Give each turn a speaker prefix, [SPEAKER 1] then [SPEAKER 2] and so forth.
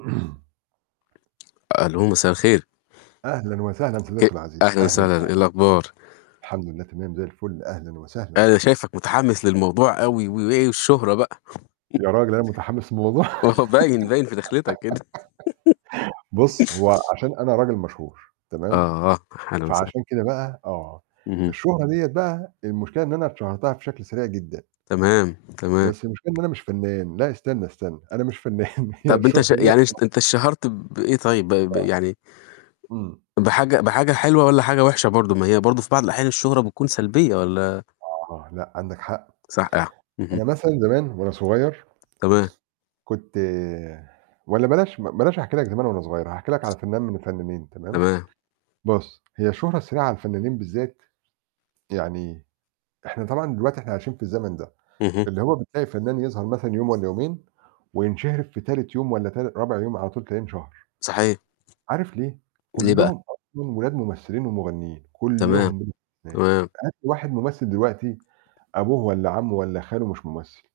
[SPEAKER 1] ألو، مساء الخير.
[SPEAKER 2] أهلًا وسهلًا
[SPEAKER 1] أ
[SPEAKER 2] صديقي العزيز،
[SPEAKER 1] أهلًا
[SPEAKER 2] أهلًا، أهًلا.
[SPEAKER 1] وسهلًا، إيه الأخبار؟
[SPEAKER 2] الحمد لله تمام زي الفل. أهلًا وسهلًا.
[SPEAKER 1] أنا شايفك متحمس للموضوع أوي و والشهرة بقى.
[SPEAKER 2] يا راجل أنا متحمس للموضوع؟
[SPEAKER 1] ما هو باين، باين في دخلتك كده.
[SPEAKER 2] بُص، هو عشان أنا راجل مشهور تمام؟
[SPEAKER 1] آه، أهلًا وسهلًا.
[SPEAKER 2] فعشان كده بقى آه.
[SPEAKER 1] اهم.
[SPEAKER 2] الشهرة ديّة بقى المشكلة إن أنا اتشهرتها بشكل سريع جدًا.
[SPEAKER 1] تمام، تمام.
[SPEAKER 2] بس المشكلة إن أنا مش فنان، لأ استنى، استنى، أنا مش فنان، هي
[SPEAKER 1] طب أنت
[SPEAKER 2] الشهرة
[SPEAKER 1] ش يعني
[SPEAKER 2] ديّة
[SPEAKER 1] اشت أنت
[SPEAKER 2] [unintelligible]
[SPEAKER 1] اتشهرت بإيه طيب؟ ب ب
[SPEAKER 2] آه،
[SPEAKER 1] يعني
[SPEAKER 2] إمم.
[SPEAKER 1] بحاجة بحاجة حلوة والَّا حاجة وحشة برضه؟ ما هي برضه في بعض الأحيان الشهرة بتكون سلبية والَّا؟
[SPEAKER 2] آه، لأ، عندك حق.
[SPEAKER 1] صحيح. اهم.
[SPEAKER 2] أنا مثلًا زمان وأنا صغير
[SPEAKER 1] تمام.
[SPEAKER 2] كنت والَّا بلاش ب بلاش أحكي لك زمان وأنا صغير هاحكي لك على فنان من الفنانين تمام؟
[SPEAKER 1] تمام.
[SPEAKER 2] بُص، هي الشهرة السريعة على الفنانين بالذات يعني إحنا طبعًا دلوقتي إحنا عايشين في الزمن ده،
[SPEAKER 1] اهم.
[SPEAKER 2] اللي هو بتلاقي فنان يظهر مثلًا يوم والَّا يومين، وينشهر في تالت يوم والَّا ت رابع يوم على طول تلاقيه انشهر.
[SPEAKER 1] صحيح.
[SPEAKER 2] عارف ليه؟
[SPEAKER 1] ليه بقى؟
[SPEAKER 2] كلّهم أصلًا ولاد ممثلين ومغنيين،
[SPEAKER 1] تمام،
[SPEAKER 2] كلّهم بلا استثناء،
[SPEAKER 1] تمام.
[SPEAKER 2] هات لي واحد ممثل دلوقتي أبوه والَّا عمه والَّا خاله مش ممثل.